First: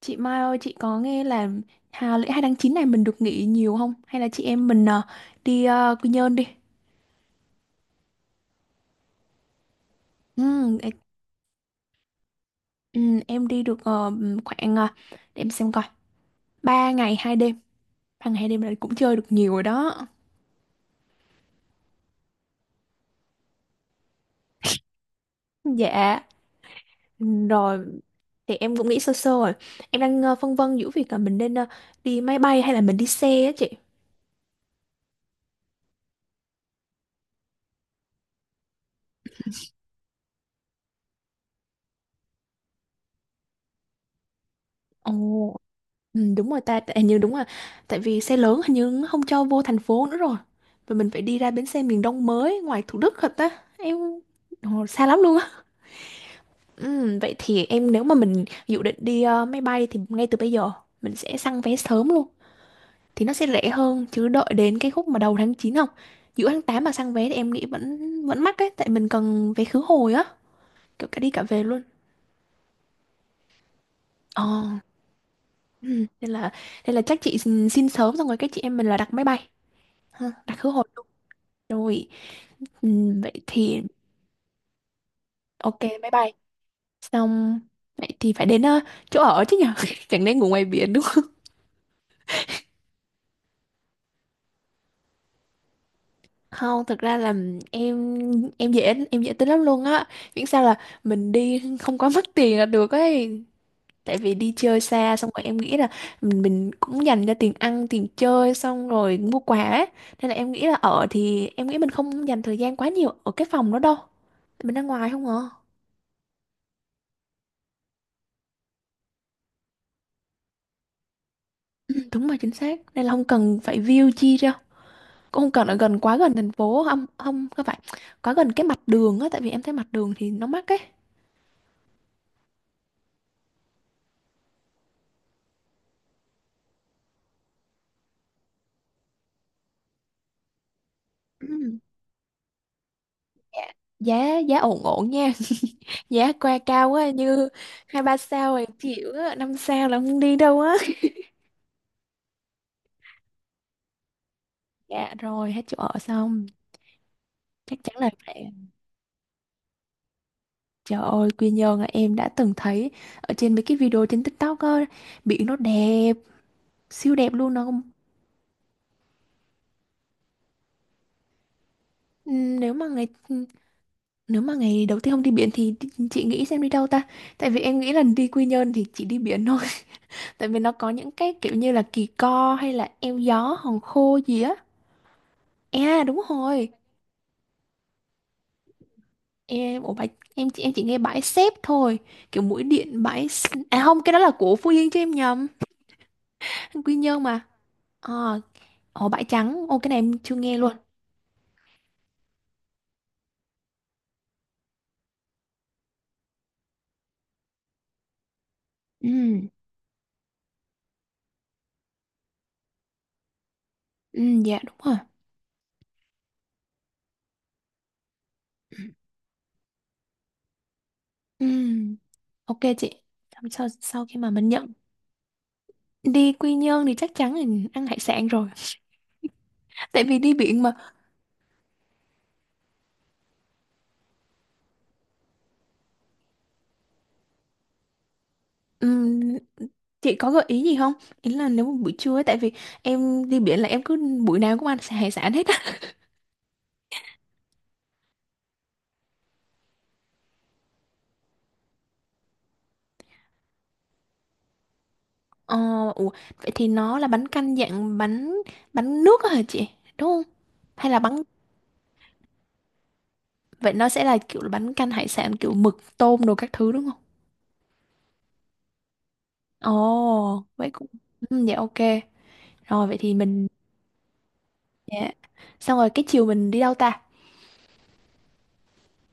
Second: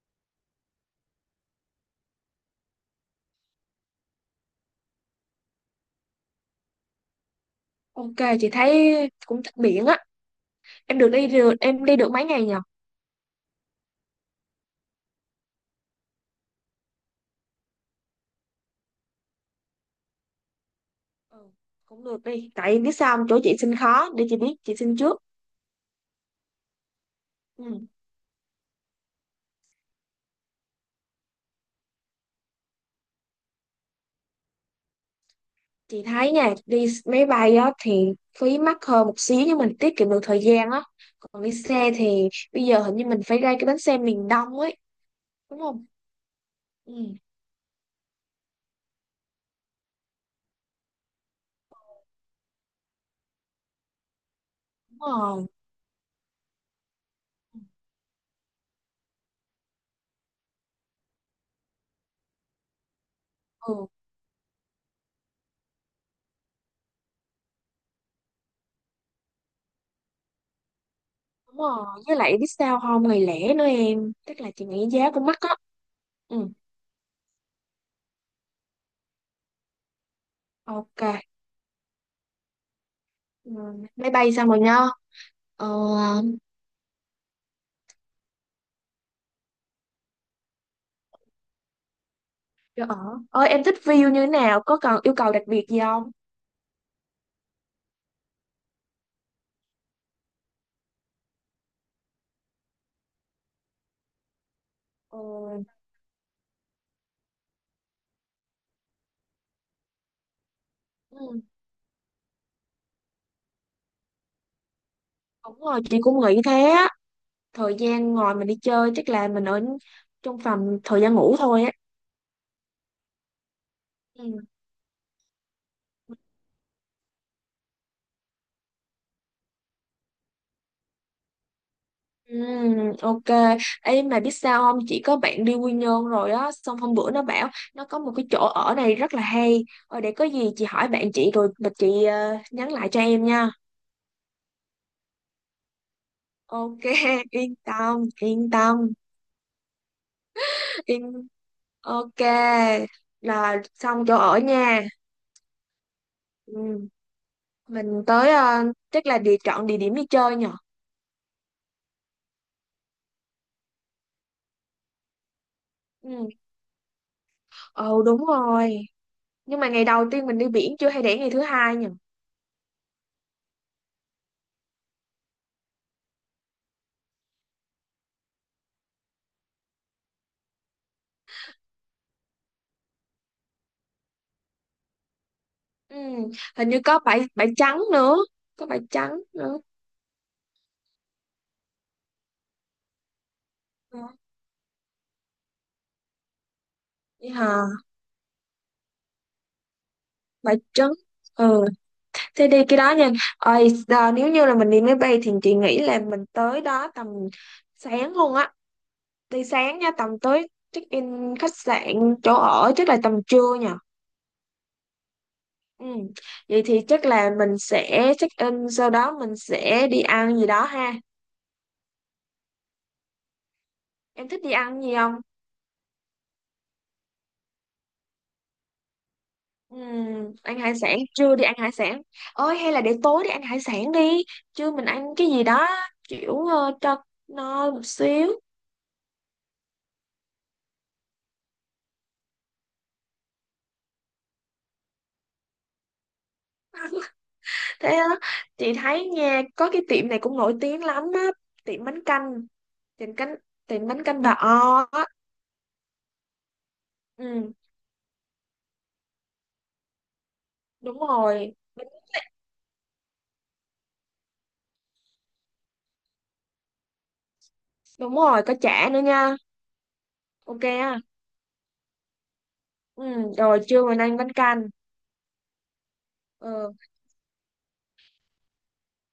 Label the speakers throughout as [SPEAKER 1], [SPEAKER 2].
[SPEAKER 1] Chị Mai ơi, chị có nghe là Hà lễ 2 tháng 9 này mình được nghỉ nhiều không? Hay là chị em mình đi Quy Nhơn đi?
[SPEAKER 2] Ok, chị thấy cũng thích biển á.
[SPEAKER 1] Ừ, ê-
[SPEAKER 2] Em được đi được, em đi được mấy ngày nhỉ?
[SPEAKER 1] ừ, em đi được khoảng, để em xem coi, 3 ngày 2 đêm. Ba ngày 2 đêm là cũng chơi được nhiều rồi đó.
[SPEAKER 2] Ừ, cũng được đi. Tại biết sao không? Chỗ chị xin khó, để chị biết, chị xin trước.
[SPEAKER 1] Dạ, rồi
[SPEAKER 2] Ừ.
[SPEAKER 1] thì em cũng nghĩ sơ sơ rồi. Em đang phân vân giữa việc là mình nên đi máy bay hay là mình đi xe á chị.
[SPEAKER 2] Chị thấy nha, đi máy bay á thì phí mắc hơn một xíu nhưng mình tiết kiệm được thời gian á. Còn đi xe thì bây giờ hình như mình phải ra cái bến xe miền Đông ấy,
[SPEAKER 1] Ồ.
[SPEAKER 2] đúng không?
[SPEAKER 1] Ừ, đúng rồi ta,
[SPEAKER 2] Ừ,
[SPEAKER 1] hình như đúng rồi. Tại vì xe lớn hình như nó không cho vô thành phố nữa rồi. Và mình phải đi ra bến xe miền Đông mới ngoài Thủ Đức thật á. Em Ồ,
[SPEAKER 2] đúng
[SPEAKER 1] xa lắm luôn
[SPEAKER 2] rồi.
[SPEAKER 1] á. Ừ, vậy thì em nếu mà mình dự định đi máy bay thì ngay từ bây giờ mình sẽ săn vé sớm luôn. Thì nó sẽ rẻ
[SPEAKER 2] Ừ,
[SPEAKER 1] hơn chứ đợi đến cái khúc mà đầu tháng 9 không? Giữa tháng 8 mà săn vé thì em nghĩ vẫn vẫn mắc ấy tại mình cần vé khứ hồi á, kiểu cả đi cả
[SPEAKER 2] đúng
[SPEAKER 1] về luôn.
[SPEAKER 2] rồi. Với lại biết sao không? Ngày lẻ nữa em. Tức
[SPEAKER 1] Ờ.
[SPEAKER 2] là chị nghĩ giá cũng mắc á.
[SPEAKER 1] Ừ, nên
[SPEAKER 2] Ừ,
[SPEAKER 1] là nên là chắc chị xin sớm xong rồi cái chị em mình là đặt máy bay. Ha, đặt khứ hồi.
[SPEAKER 2] ok.
[SPEAKER 1] Rồi, vậy
[SPEAKER 2] Ừ,
[SPEAKER 1] thì
[SPEAKER 2] máy bay xong rồi nha. Ờ.
[SPEAKER 1] ok bye bye. Xong vậy thì phải đến chỗ ở chứ nhở. Chẳng lẽ ngủ ngoài biển đúng không?
[SPEAKER 2] Dạ. Ở, ơi em thích view như thế nào? Có cần yêu cầu đặc biệt gì không?
[SPEAKER 1] Không, thực ra là em em dễ tính lắm luôn á. Miễn sao là mình đi không có mất tiền là được ấy. Tại vì đi chơi xa
[SPEAKER 2] Ờ.
[SPEAKER 1] xong rồi em nghĩ là mình cũng dành cho tiền ăn, tiền chơi xong rồi mua quà ấy. Nên là em nghĩ là ở
[SPEAKER 2] Ừ,
[SPEAKER 1] thì em nghĩ mình không dành thời gian quá nhiều ở cái phòng đó đâu. Mình ra ngoài không à.
[SPEAKER 2] đúng rồi, chị cũng nghĩ thế á. Thời gian ngồi mình đi chơi chắc là mình ở trong phòng thời gian ngủ thôi á.
[SPEAKER 1] Ừ, đúng rồi chính xác. Nên là không cần phải view chi
[SPEAKER 2] Ừ.
[SPEAKER 1] ra, cũng không cần ở gần quá gần thành phố, không không không phải quá gần cái mặt đường á, tại vì em thấy mặt đường thì nó mắc ấy.
[SPEAKER 2] Ừ, ok. Ê, mà biết sao không? Chị có bạn đi Quy Nhơn rồi á. Xong hôm bữa nó bảo nó có một cái chỗ ở này rất là hay. Ờ, để có gì chị hỏi bạn chị rồi mà
[SPEAKER 1] Ừm,
[SPEAKER 2] chị nhắn lại cho em nha.
[SPEAKER 1] dạ. Giá giá ổn ổn nha. Giá qua
[SPEAKER 2] Ok,
[SPEAKER 1] cao quá như
[SPEAKER 2] yên
[SPEAKER 1] hai
[SPEAKER 2] tâm,
[SPEAKER 1] ba
[SPEAKER 2] yên
[SPEAKER 1] sao thì
[SPEAKER 2] tâm,
[SPEAKER 1] chịu á, năm sao là không đi đâu á.
[SPEAKER 2] yên. Ok, là xong chỗ ở nha.
[SPEAKER 1] Dạ rồi, hết chỗ ở xong
[SPEAKER 2] Ừ.
[SPEAKER 1] chắc chắn
[SPEAKER 2] Mình
[SPEAKER 1] là
[SPEAKER 2] tới
[SPEAKER 1] phải.
[SPEAKER 2] ờ, chắc là địa chọn địa điểm đi chơi nhỉ?
[SPEAKER 1] Trời ơi, Quy Nhơn là em đã từng thấy ở trên mấy cái video trên TikTok á, biển nó đẹp
[SPEAKER 2] Ừ.
[SPEAKER 1] siêu đẹp luôn, nó không-
[SPEAKER 2] Ồ đúng rồi. Nhưng mà ngày đầu tiên mình đi biển chưa hay để ngày thứ hai nhỉ?
[SPEAKER 1] Ừm, nếu mà ngày nếu mà ngày đầu tiên không đi biển thì chị nghĩ xem đi đâu ta? Tại vì em nghĩ là đi Quy Nhơn thì chỉ đi biển thôi. Tại vì nó có những cái kiểu như là Kỳ Co hay là Eo Gió, Hòn Khô gì á.
[SPEAKER 2] Ừ.
[SPEAKER 1] À đúng rồi.
[SPEAKER 2] Hình như có bãi bãi trắng nữa, có bãi trắng nữa.
[SPEAKER 1] Em ủa bãi, em chị em chỉ nghe bãi xếp thôi. Kiểu mũi điện à
[SPEAKER 2] Ừ.
[SPEAKER 1] không, cái đó là của Phú Yên chứ em nhầm. Quy Nhơn
[SPEAKER 2] Đi
[SPEAKER 1] mà.
[SPEAKER 2] hả?
[SPEAKER 1] Ờ, ồ bãi trắng. Ô cái này em chưa
[SPEAKER 2] Bãi
[SPEAKER 1] nghe luôn.
[SPEAKER 2] trắng. Ừ. Thế đi cái đó nha. Ôi, giờ nếu như là mình đi máy bay thì chị nghĩ là mình tới đó tầm sáng luôn á. Đi
[SPEAKER 1] Ừ,
[SPEAKER 2] sáng nha, tầm tới check in khách sạn chỗ ở chắc là tầm trưa nhỉ?
[SPEAKER 1] ừ dạ đúng rồi.
[SPEAKER 2] Ừ. Vậy thì chắc là mình sẽ check in sau đó mình sẽ đi ăn gì đó ha.
[SPEAKER 1] Ừ, ok chị. Sau sau khi
[SPEAKER 2] Em
[SPEAKER 1] mà
[SPEAKER 2] thích
[SPEAKER 1] mình
[SPEAKER 2] đi
[SPEAKER 1] nhận
[SPEAKER 2] ăn gì không?
[SPEAKER 1] đi Quy Nhơn thì chắc chắn là ăn hải sản rồi.
[SPEAKER 2] Ừ,
[SPEAKER 1] Tại vì đi
[SPEAKER 2] ăn
[SPEAKER 1] biển mà.
[SPEAKER 2] hải sản, trưa đi ăn hải sản. Ôi hay là để tối đi ăn hải sản đi. Trưa mình ăn cái gì đó kiểu cho no một xíu.
[SPEAKER 1] Ừm, chị có gợi ý gì không? Ý là nếu mà buổi trưa ấy, tại vì em đi biển là em cứ buổi nào cũng ăn hải sản hết á.
[SPEAKER 2] Thế đó. Chị thấy nha, có cái tiệm này cũng nổi tiếng lắm á, tiệm bánh canh tiệm bánh canh bà O á.
[SPEAKER 1] Ờ, ủa, vậy thì nó là bánh
[SPEAKER 2] Ừ,
[SPEAKER 1] canh dạng bánh bánh nước á hả chị? Đúng không? Hay là
[SPEAKER 2] đúng
[SPEAKER 1] bánh
[SPEAKER 2] rồi. Bánh-
[SPEAKER 1] vậy nó sẽ là kiểu là bánh canh hải sản kiểu mực tôm đồ các thứ đúng không?
[SPEAKER 2] Đúng rồi, có chả nữa nha.
[SPEAKER 1] Ồ,
[SPEAKER 2] Ok
[SPEAKER 1] vậy cũng
[SPEAKER 2] á.
[SPEAKER 1] ừ, dạ ok. Rồi vậy thì
[SPEAKER 2] Ừ,
[SPEAKER 1] mình
[SPEAKER 2] rồi trưa mình ăn bánh canh.
[SPEAKER 1] dạ. Xong rồi cái chiều mình đi
[SPEAKER 2] Ừ,
[SPEAKER 1] đâu ta?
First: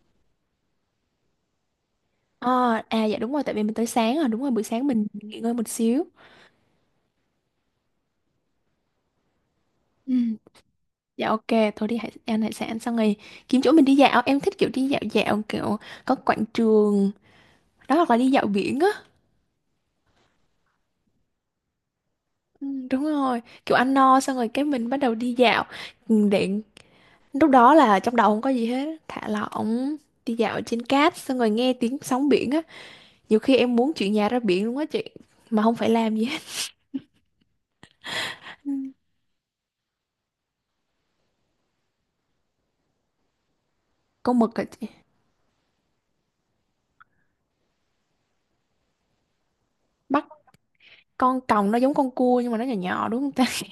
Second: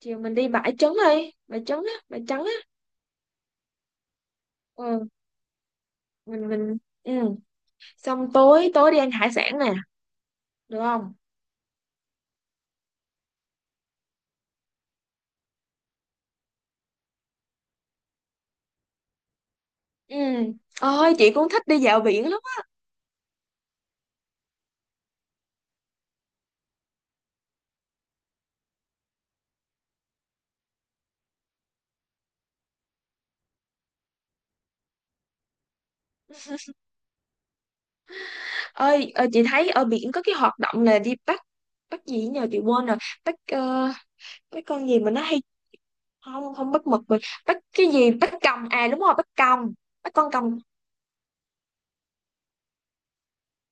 [SPEAKER 2] chiều mình đi bãi trấn á bãi trắng á.
[SPEAKER 1] Ờ, à dạ đúng rồi tại vì mình tới sáng rồi, đúng rồi buổi sáng mình
[SPEAKER 2] ừ
[SPEAKER 1] nghỉ ngơi một xíu.
[SPEAKER 2] mình mình ừ xong tối tối đi ăn hải sản nè,
[SPEAKER 1] Ừ.
[SPEAKER 2] được không?
[SPEAKER 1] Dạ ok, thôi đi hải, ăn hải sản xong rồi kiếm chỗ mình đi dạo. Em thích kiểu đi dạo dạo kiểu có quảng trường đó hoặc là đi dạo biển á.
[SPEAKER 2] Ừ, ơi chị cũng thích đi dạo biển lắm á.
[SPEAKER 1] Ừ, đúng rồi, kiểu ăn no xong rồi cái mình bắt đầu đi dạo. Ừ, để lúc đó là trong đầu không có gì hết, thả lỏng, đi dạo trên cát xong rồi nghe tiếng sóng biển á. Nhiều khi em muốn chuyển nhà ra biển luôn á chị, mà không phải làm gì hết. Ừ,
[SPEAKER 2] Ơi, chị thấy ở biển có cái hoạt động là đi bắt, bắt gì nhờ chị quên rồi, bắt,
[SPEAKER 1] con mực
[SPEAKER 2] bắt
[SPEAKER 1] hả chị?
[SPEAKER 2] con gì mà nó hay, không không bắt mực rồi, bắt cái gì, bắt còng, à đúng rồi bắt còng, bắt
[SPEAKER 1] Bắt
[SPEAKER 2] con còng.
[SPEAKER 1] con còng nó giống con cua nhưng mà nó nhỏ nhỏ đúng không ta?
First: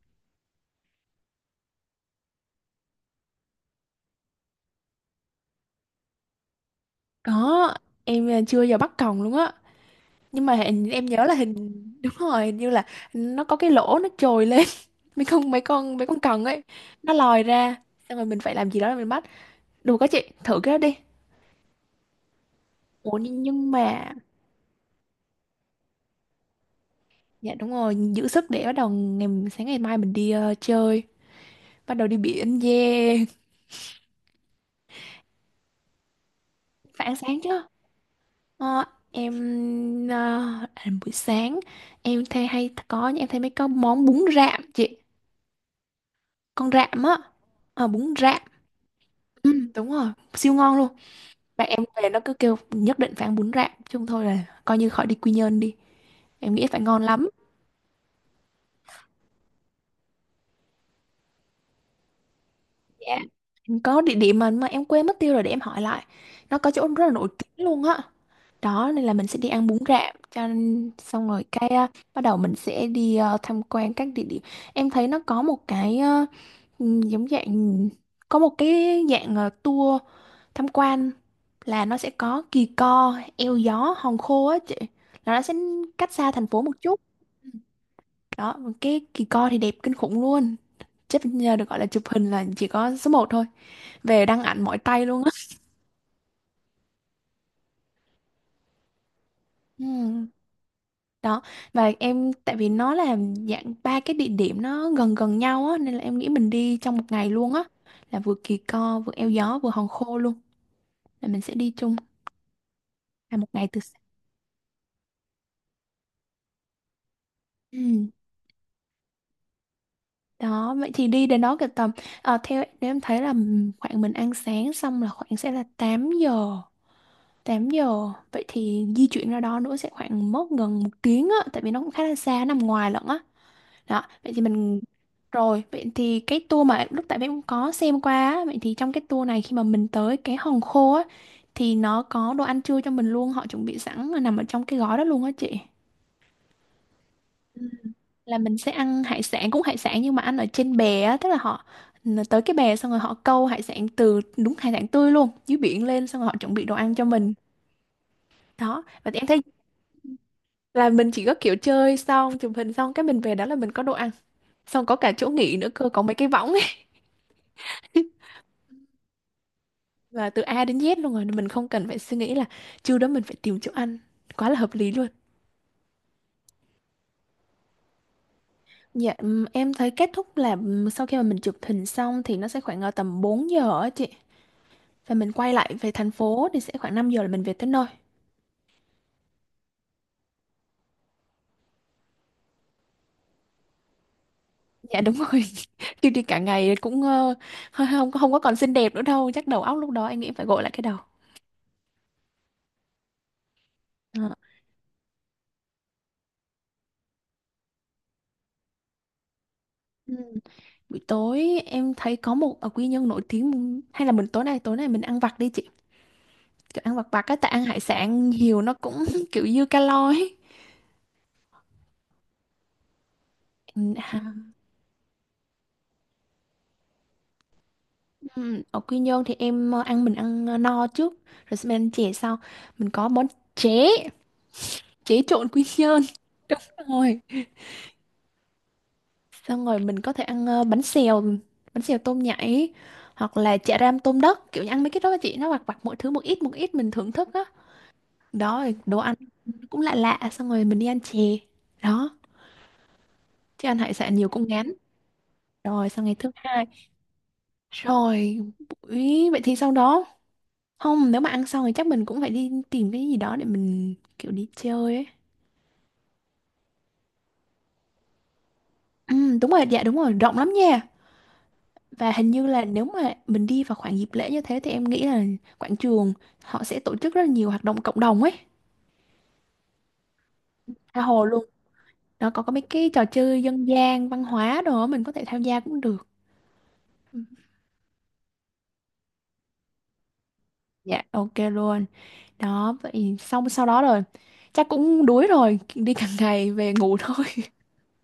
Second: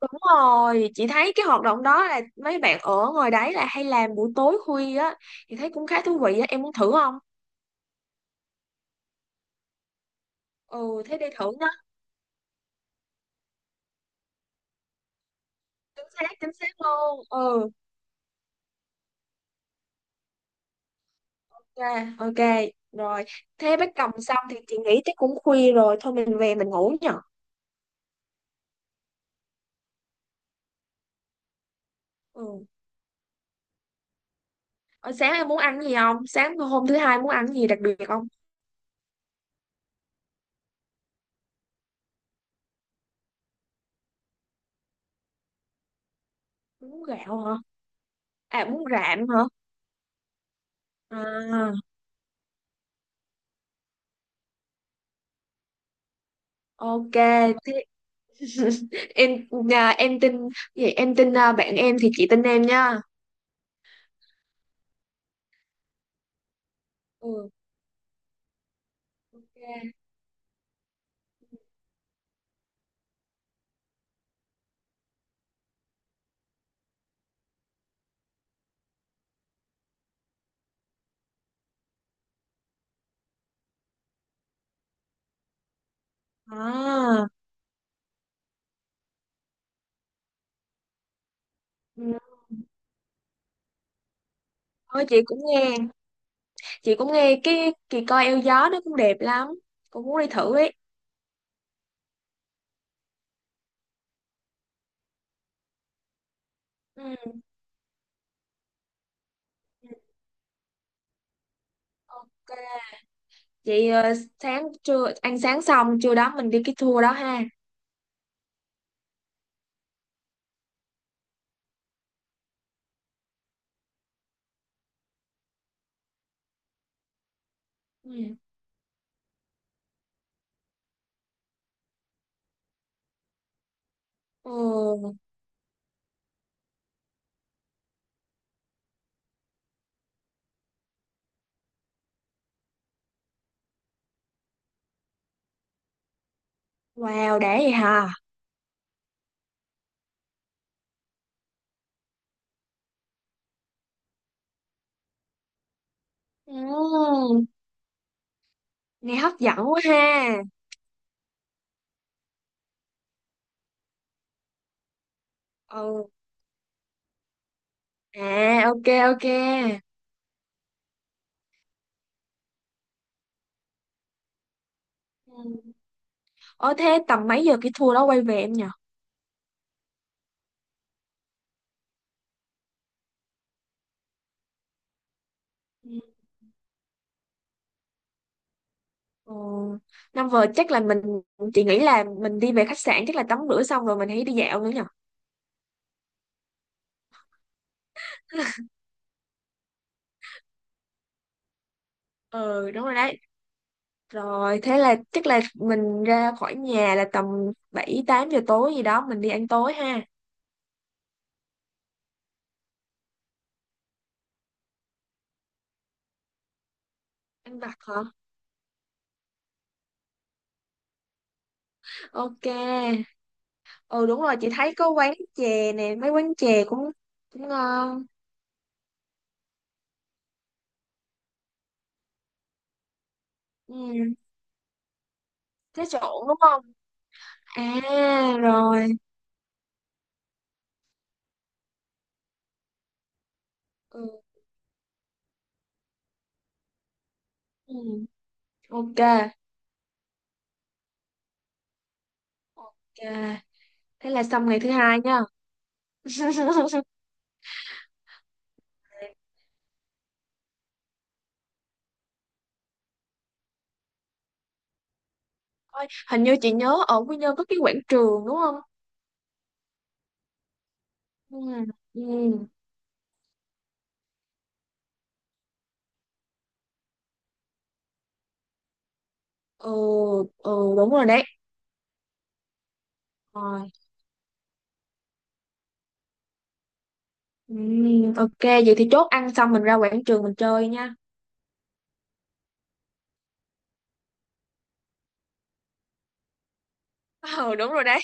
[SPEAKER 2] Đúng rồi, chị thấy cái hoạt động đó là mấy bạn ở ngoài đấy là hay làm buổi tối khuya á. Chị thấy cũng khá thú vị á, em muốn thử không?
[SPEAKER 1] Có, chưa bao giờ bắt còng luôn á. Nhưng mà hình,
[SPEAKER 2] Ừ,
[SPEAKER 1] em
[SPEAKER 2] thế
[SPEAKER 1] nhớ
[SPEAKER 2] đi
[SPEAKER 1] là
[SPEAKER 2] thử.
[SPEAKER 1] hình. Đúng rồi hình như là nó có cái lỗ nó trồi lên. mấy con mấy con
[SPEAKER 2] Chính
[SPEAKER 1] mấy con
[SPEAKER 2] xác
[SPEAKER 1] cần
[SPEAKER 2] chính
[SPEAKER 1] ấy,
[SPEAKER 2] xác
[SPEAKER 1] nó
[SPEAKER 2] luôn.
[SPEAKER 1] lòi
[SPEAKER 2] Ừ,
[SPEAKER 1] ra xong rồi mình phải làm gì đó để mình bắt đủ, các chị thử cái đó đi.
[SPEAKER 2] ok ok
[SPEAKER 1] ủa
[SPEAKER 2] rồi,
[SPEAKER 1] nhưng nhưng
[SPEAKER 2] thế bác cầm
[SPEAKER 1] mà
[SPEAKER 2] xong thì chị nghĩ chắc cũng khuya rồi, thôi mình về mình ngủ nhở.
[SPEAKER 1] dạ đúng rồi, giữ sức để bắt đầu ngày sáng ngày mai mình đi chơi bắt đầu đi biển
[SPEAKER 2] Ừ.
[SPEAKER 1] yeah.
[SPEAKER 2] Ở, sáng em muốn ăn gì không, sáng hôm thứ
[SPEAKER 1] Phải ăn
[SPEAKER 2] hai muốn
[SPEAKER 1] sáng
[SPEAKER 2] ăn
[SPEAKER 1] chứ.
[SPEAKER 2] gì đặc biệt không?
[SPEAKER 1] Ờ, em ờ, buổi sáng em thấy mấy con món bún rạm chị, con rạm
[SPEAKER 2] Bún
[SPEAKER 1] á.
[SPEAKER 2] gạo hả?
[SPEAKER 1] Ờ, bún rạm.
[SPEAKER 2] À bún rạm hả?
[SPEAKER 1] Ừ, đúng rồi siêu ngon luôn. Bạn
[SPEAKER 2] À.
[SPEAKER 1] em về nó cứ kêu nhất định phải ăn bún rạm chung thôi là coi như khỏi đi Quy Nhơn đi. Em nghĩ phải ngon
[SPEAKER 2] Ok
[SPEAKER 1] lắm.
[SPEAKER 2] thế. Em nhà em tin, vậy em tin, à, bạn em thì chị tin em nha.
[SPEAKER 1] Dạ. Em có địa điểm mà em quên mất tiêu rồi, để em hỏi lại. Nó có chỗ rất là nổi
[SPEAKER 2] Ừ,
[SPEAKER 1] tiếng luôn á. Đó nên là mình sẽ đi ăn bún
[SPEAKER 2] ok.
[SPEAKER 1] rạm cho xong rồi cái bắt đầu mình sẽ đi tham quan các địa điểm. Em thấy nó có một cái giống dạng có một cái dạng tour tham quan là nó sẽ có Kỳ Co, Eo Gió, Hòn Khô á chị. Là nó sẽ cách xa thành phố một chút.
[SPEAKER 2] À
[SPEAKER 1] Ừ. Đó, cái Kỳ Co thì đẹp kinh khủng luôn, chắc nhờ được gọi là chụp
[SPEAKER 2] ừ.
[SPEAKER 1] hình là chỉ có số một thôi, về đăng ảnh mỏi
[SPEAKER 2] Thôi
[SPEAKER 1] tay
[SPEAKER 2] chị
[SPEAKER 1] luôn á.
[SPEAKER 2] cũng nghe, chị cũng nghe cái kỳ coi eo gió nó cũng đẹp lắm, cũng muốn đi
[SPEAKER 1] Ừ,
[SPEAKER 2] thử ấy.
[SPEAKER 1] đó và em tại vì nó là dạng ba cái địa điểm nó gần gần nhau á nên là em nghĩ mình đi trong một
[SPEAKER 2] Ừ
[SPEAKER 1] ngày
[SPEAKER 2] ừ.
[SPEAKER 1] luôn á, là vừa Kỳ Co vừa Eo Gió vừa Hòn Khô luôn, là mình sẽ đi chung
[SPEAKER 2] Ok,
[SPEAKER 1] là một ngày từ
[SPEAKER 2] vậy
[SPEAKER 1] sáng.
[SPEAKER 2] ờ, sáng trưa ăn sáng xong trưa đó mình đi cái tour đó ha.
[SPEAKER 1] Ừ. Đó vậy thì đi đến đó cả tầm theo nếu em thấy là khoảng mình ăn sáng xong là khoảng sẽ là 8 giờ, 8 giờ
[SPEAKER 2] Ừ.
[SPEAKER 1] vậy thì di chuyển ra đó nữa sẽ khoảng mất gần một tiếng á, tại vì nó cũng khá là xa nằm ngoài lận á. Đó vậy thì mình
[SPEAKER 2] Ừ.
[SPEAKER 1] rồi vậy thì cái tour mà lúc tại em cũng có xem qua á, vậy thì trong cái tour này khi mà mình tới cái Hòn Khô á thì nó có đồ ăn trưa cho mình luôn, họ chuẩn bị sẵn là nằm ở trong cái gói đó luôn á chị.
[SPEAKER 2] Wow, đã
[SPEAKER 1] Ừ.
[SPEAKER 2] vậy hả?
[SPEAKER 1] Là mình sẽ ăn hải sản, cũng hải sản nhưng mà ăn ở trên bè á, tức là họ tới cái bè xong rồi họ câu hải sản từ đúng hải sản tươi luôn dưới biển lên xong rồi họ chuẩn
[SPEAKER 2] Ừ.
[SPEAKER 1] bị đồ ăn cho mình. Đó và
[SPEAKER 2] Nghe
[SPEAKER 1] em
[SPEAKER 2] hấp
[SPEAKER 1] thấy
[SPEAKER 2] dẫn quá ha.
[SPEAKER 1] là mình chỉ có kiểu chơi xong chụp hình xong cái mình về đó là mình có đồ ăn xong có cả chỗ nghỉ nữa cơ, có
[SPEAKER 2] Ừ.
[SPEAKER 1] mấy cái võng ấy.
[SPEAKER 2] À, ok ok.
[SPEAKER 1] Là từ A đến Z luôn rồi nên mình không cần phải suy nghĩ là trưa đó mình phải tìm chỗ ăn, quá là hợp lý luôn.
[SPEAKER 2] Ừ. Ờ thế tầm mấy giờ cái tour đó quay về em nhỉ?
[SPEAKER 1] Dạ em thấy kết thúc là sau khi mà mình chụp hình xong thì nó sẽ khoảng ở tầm 4 giờ á chị. Và mình quay lại về
[SPEAKER 2] Ừ.
[SPEAKER 1] thành phố thì sẽ khoảng 5 giờ là mình về tới nơi.
[SPEAKER 2] Ừ. Năm vừa chắc là mình, chị nghĩ là mình đi về khách sạn chắc là tắm rửa xong rồi mình hãy đi dạo nữa nhỉ?
[SPEAKER 1] Dạ đúng rồi. Chứ đi cả ngày cũng không không có còn xinh đẹp nữa đâu, chắc đầu óc lúc đó anh nghĩ phải gội lại cái đầu.
[SPEAKER 2] Ừ đúng rồi đấy.
[SPEAKER 1] Ờ.
[SPEAKER 2] Rồi thế là chắc là mình ra khỏi nhà là tầm 7 8 giờ tối gì đó mình đi ăn tối ha.
[SPEAKER 1] Ừ. Buổi tối em thấy có một ở Quy Nhân nổi tiếng, hay là mình tối nay mình ăn vặt đi chị, kiểu ăn vặt vặt cái tại
[SPEAKER 2] Ăn
[SPEAKER 1] ăn
[SPEAKER 2] vặt
[SPEAKER 1] hải
[SPEAKER 2] hả?
[SPEAKER 1] sản nhiều nó cũng kiểu dư calo ấy.
[SPEAKER 2] Ok.
[SPEAKER 1] Ừ,
[SPEAKER 2] Ừ
[SPEAKER 1] hả?
[SPEAKER 2] đúng rồi, chị thấy có quán chè nè, mấy quán chè cũng cũng ngon.
[SPEAKER 1] Ừ, ở Quy Nhơn thì em ờ, ăn mình ăn no trước rồi xong mình ăn chè sau, mình có món chế,
[SPEAKER 2] Ừ,
[SPEAKER 1] chế trộn Quy
[SPEAKER 2] thế
[SPEAKER 1] Nhơn.
[SPEAKER 2] trộn đúng
[SPEAKER 1] Đúng
[SPEAKER 2] không?
[SPEAKER 1] rồi
[SPEAKER 2] À rồi.
[SPEAKER 1] xong rồi mình có thể ăn bánh xèo, bánh xèo tôm nhảy hoặc là chả ram tôm
[SPEAKER 2] Ừ.
[SPEAKER 1] đất, kiểu như ăn mấy cái đó chị, nó vặt vặt mỗi thứ một ít mình thưởng thức á.
[SPEAKER 2] Ừ.
[SPEAKER 1] Đó rồi đồ
[SPEAKER 2] Ok.
[SPEAKER 1] ăn cũng lạ lạ xong rồi mình đi ăn chè. Đó
[SPEAKER 2] Ok.
[SPEAKER 1] chứ ăn hải
[SPEAKER 2] Thế
[SPEAKER 1] sản
[SPEAKER 2] là
[SPEAKER 1] nhiều
[SPEAKER 2] xong
[SPEAKER 1] cũng
[SPEAKER 2] ngày thứ
[SPEAKER 1] ngán.
[SPEAKER 2] hai nha.
[SPEAKER 1] Rồi sang ngày thứ hai rồi buổi vậy thì sau đó không nếu mà ăn xong thì chắc mình cũng phải đi tìm cái gì đó để mình kiểu đi chơi ấy.
[SPEAKER 2] Ôi, hình như chị nhớ ở Quy Nhơn có cái quảng trường đúng không?
[SPEAKER 1] Ừ, đúng rồi dạ đúng rồi rộng lắm nha.
[SPEAKER 2] Ừ.
[SPEAKER 1] Và hình
[SPEAKER 2] Ừ.
[SPEAKER 1] như là nếu mà mình đi vào khoảng dịp lễ như thế thì em nghĩ là quảng trường họ sẽ tổ chức rất là nhiều hoạt động cộng đồng ấy,
[SPEAKER 2] Ừ, ừ đúng
[SPEAKER 1] tha
[SPEAKER 2] rồi đấy.
[SPEAKER 1] hồ luôn, nó có mấy cái trò chơi dân
[SPEAKER 2] Rồi.
[SPEAKER 1] gian văn hóa đồ á, mình có thể tham gia cũng được.
[SPEAKER 2] Ừ, ok, vậy thì chốt ăn xong mình ra quảng trường mình chơi nha.
[SPEAKER 1] Dạ ok luôn. Đó vậy xong sau đó rồi chắc cũng đuối rồi, đi cả ngày về ngủ thôi.
[SPEAKER 2] Ừ, đúng rồi đấy.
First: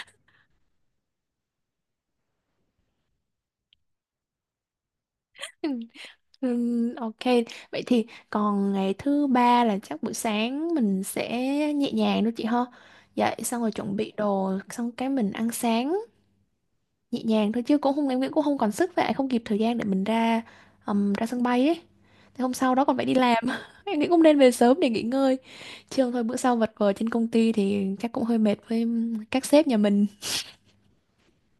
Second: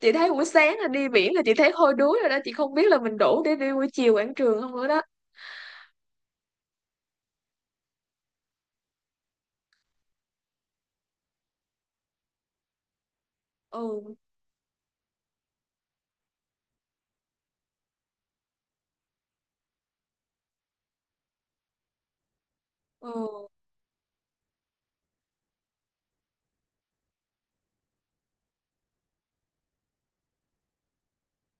[SPEAKER 2] Chị thấy buổi sáng là đi biển là chị thấy hôi đuối rồi đó, chị không biết là mình đủ để đi buổi chiều quảng trường không nữa đó.
[SPEAKER 1] Ok. Vậy thì còn ngày thứ ba là chắc buổi sáng mình sẽ nhẹ nhàng thôi chị ha. Dậy xong rồi chuẩn bị
[SPEAKER 2] Ừ
[SPEAKER 1] đồ xong cái mình ăn sáng nhẹ nhàng thôi, chứ cũng không em nghĩ cũng không còn sức, vậy không kịp thời gian để mình ra ra sân bay ấy. Thế hôm sau đó còn phải đi làm.
[SPEAKER 2] ừ.
[SPEAKER 1] Em nghĩ cũng nên về sớm để nghỉ ngơi. Chứ không thôi bữa sau vật vờ trên công ty thì chắc cũng hơi mệt với các sếp nhà mình.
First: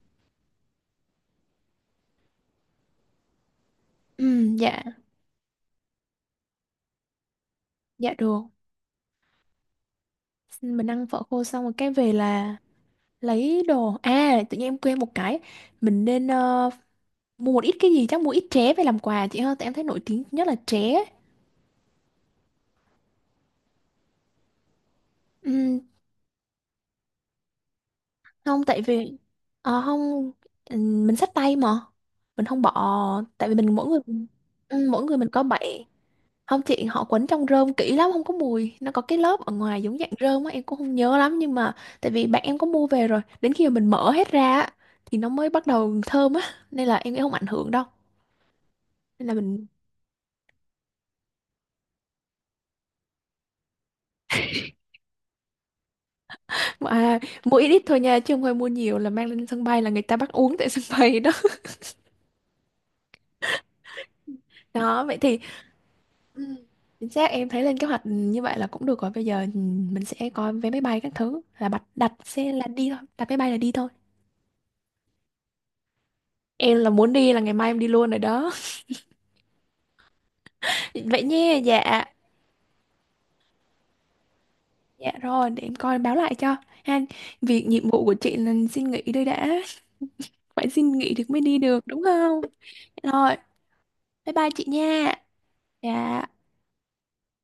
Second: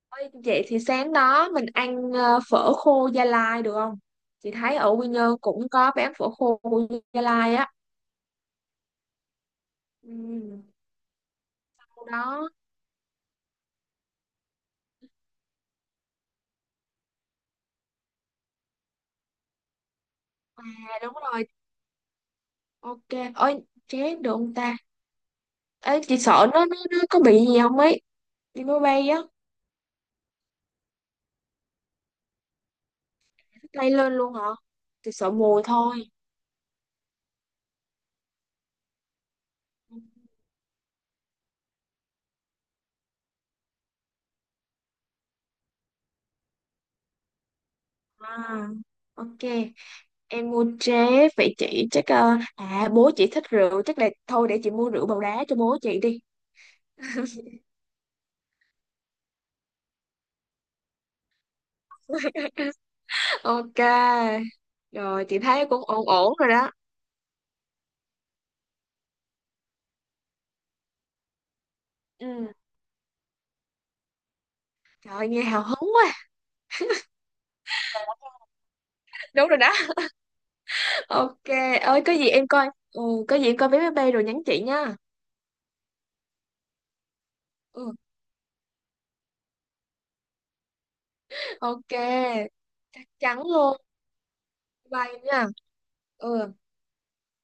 [SPEAKER 2] Ôi, vậy thì sáng đó mình ăn, phở khô Gia Lai được không? Chị thấy
[SPEAKER 1] Dạ
[SPEAKER 2] ở Quy Nhơn cũng có bán phở khô Gia Lai á.
[SPEAKER 1] dạ được,
[SPEAKER 2] Ừ,
[SPEAKER 1] mình ăn phở khô xong rồi cái
[SPEAKER 2] sau
[SPEAKER 1] về
[SPEAKER 2] đó.
[SPEAKER 1] là lấy đồ. À tự nhiên em quên một cái, mình nên mua một ít cái gì, chắc mua ít tré về làm quà chị hơn, tại em thấy nổi tiếng nhất là
[SPEAKER 2] À
[SPEAKER 1] tré.
[SPEAKER 2] đúng rồi. Ok. Ôi chết được không ta?
[SPEAKER 1] Ừm,
[SPEAKER 2] Ấy chị sợ nó có bị gì không ấy,
[SPEAKER 1] không
[SPEAKER 2] đi máy
[SPEAKER 1] tại
[SPEAKER 2] bay
[SPEAKER 1] vì
[SPEAKER 2] á.
[SPEAKER 1] không mình xách tay mà, mình không bỏ. Tại vì mình
[SPEAKER 2] Tay lên luôn hả?
[SPEAKER 1] mỗi
[SPEAKER 2] Chị
[SPEAKER 1] người mình
[SPEAKER 2] sợ
[SPEAKER 1] có
[SPEAKER 2] mùi
[SPEAKER 1] bảy.
[SPEAKER 2] thôi.
[SPEAKER 1] Không chị, họ quấn trong rơm kỹ lắm, không có mùi, nó có cái lớp ở ngoài giống dạng rơm á em cũng không nhớ lắm, nhưng mà tại vì bạn em có mua về rồi đến khi mà mình mở hết ra á, thì nó mới bắt đầu thơm á, nên là em nghĩ không ảnh hưởng đâu.
[SPEAKER 2] À
[SPEAKER 1] Nên là
[SPEAKER 2] ok,
[SPEAKER 1] mình
[SPEAKER 2] em mua tré. Vậy chị chắc, à bố chị thích rượu chắc là thôi để chị mua rượu bầu đá cho bố chị đi.
[SPEAKER 1] à, mua ít ít thôi nha chứ không phải mua nhiều, là mang lên sân bay là người ta bắt uống tại sân bay đó.
[SPEAKER 2] Ok
[SPEAKER 1] Đó vậy
[SPEAKER 2] rồi,
[SPEAKER 1] thì
[SPEAKER 2] chị thấy cũng ổn ổn
[SPEAKER 1] ừ,
[SPEAKER 2] rồi đó.
[SPEAKER 1] chính xác em thấy lên kế hoạch như vậy là cũng được rồi, bây giờ ừ, mình sẽ coi vé máy bay các thứ là đặt, đặt
[SPEAKER 2] Ừ,
[SPEAKER 1] xe là đi thôi, đặt máy bay là đi thôi.
[SPEAKER 2] trời ơi, nghe hào hứng quá.
[SPEAKER 1] Em là muốn đi là ngày mai em đi luôn rồi đó.
[SPEAKER 2] Đúng rồi đó.
[SPEAKER 1] Vậy
[SPEAKER 2] Ok,
[SPEAKER 1] nha
[SPEAKER 2] ơi
[SPEAKER 1] dạ.
[SPEAKER 2] có gì em coi ừ, có gì em coi vé máy bay rồi nhắn chị nha.
[SPEAKER 1] Dạ rồi, để em coi báo lại cho. Ha, việc nhiệm
[SPEAKER 2] Ừ,
[SPEAKER 1] vụ của chị là xin nghỉ đây đã. Phải xin nghỉ thì mới đi được,
[SPEAKER 2] ok,
[SPEAKER 1] đúng không?
[SPEAKER 2] chắc
[SPEAKER 1] Rồi,
[SPEAKER 2] chắn luôn.
[SPEAKER 1] bye bye chị
[SPEAKER 2] Bye
[SPEAKER 1] nha.
[SPEAKER 2] nha.
[SPEAKER 1] Dạ.
[SPEAKER 2] Ừ.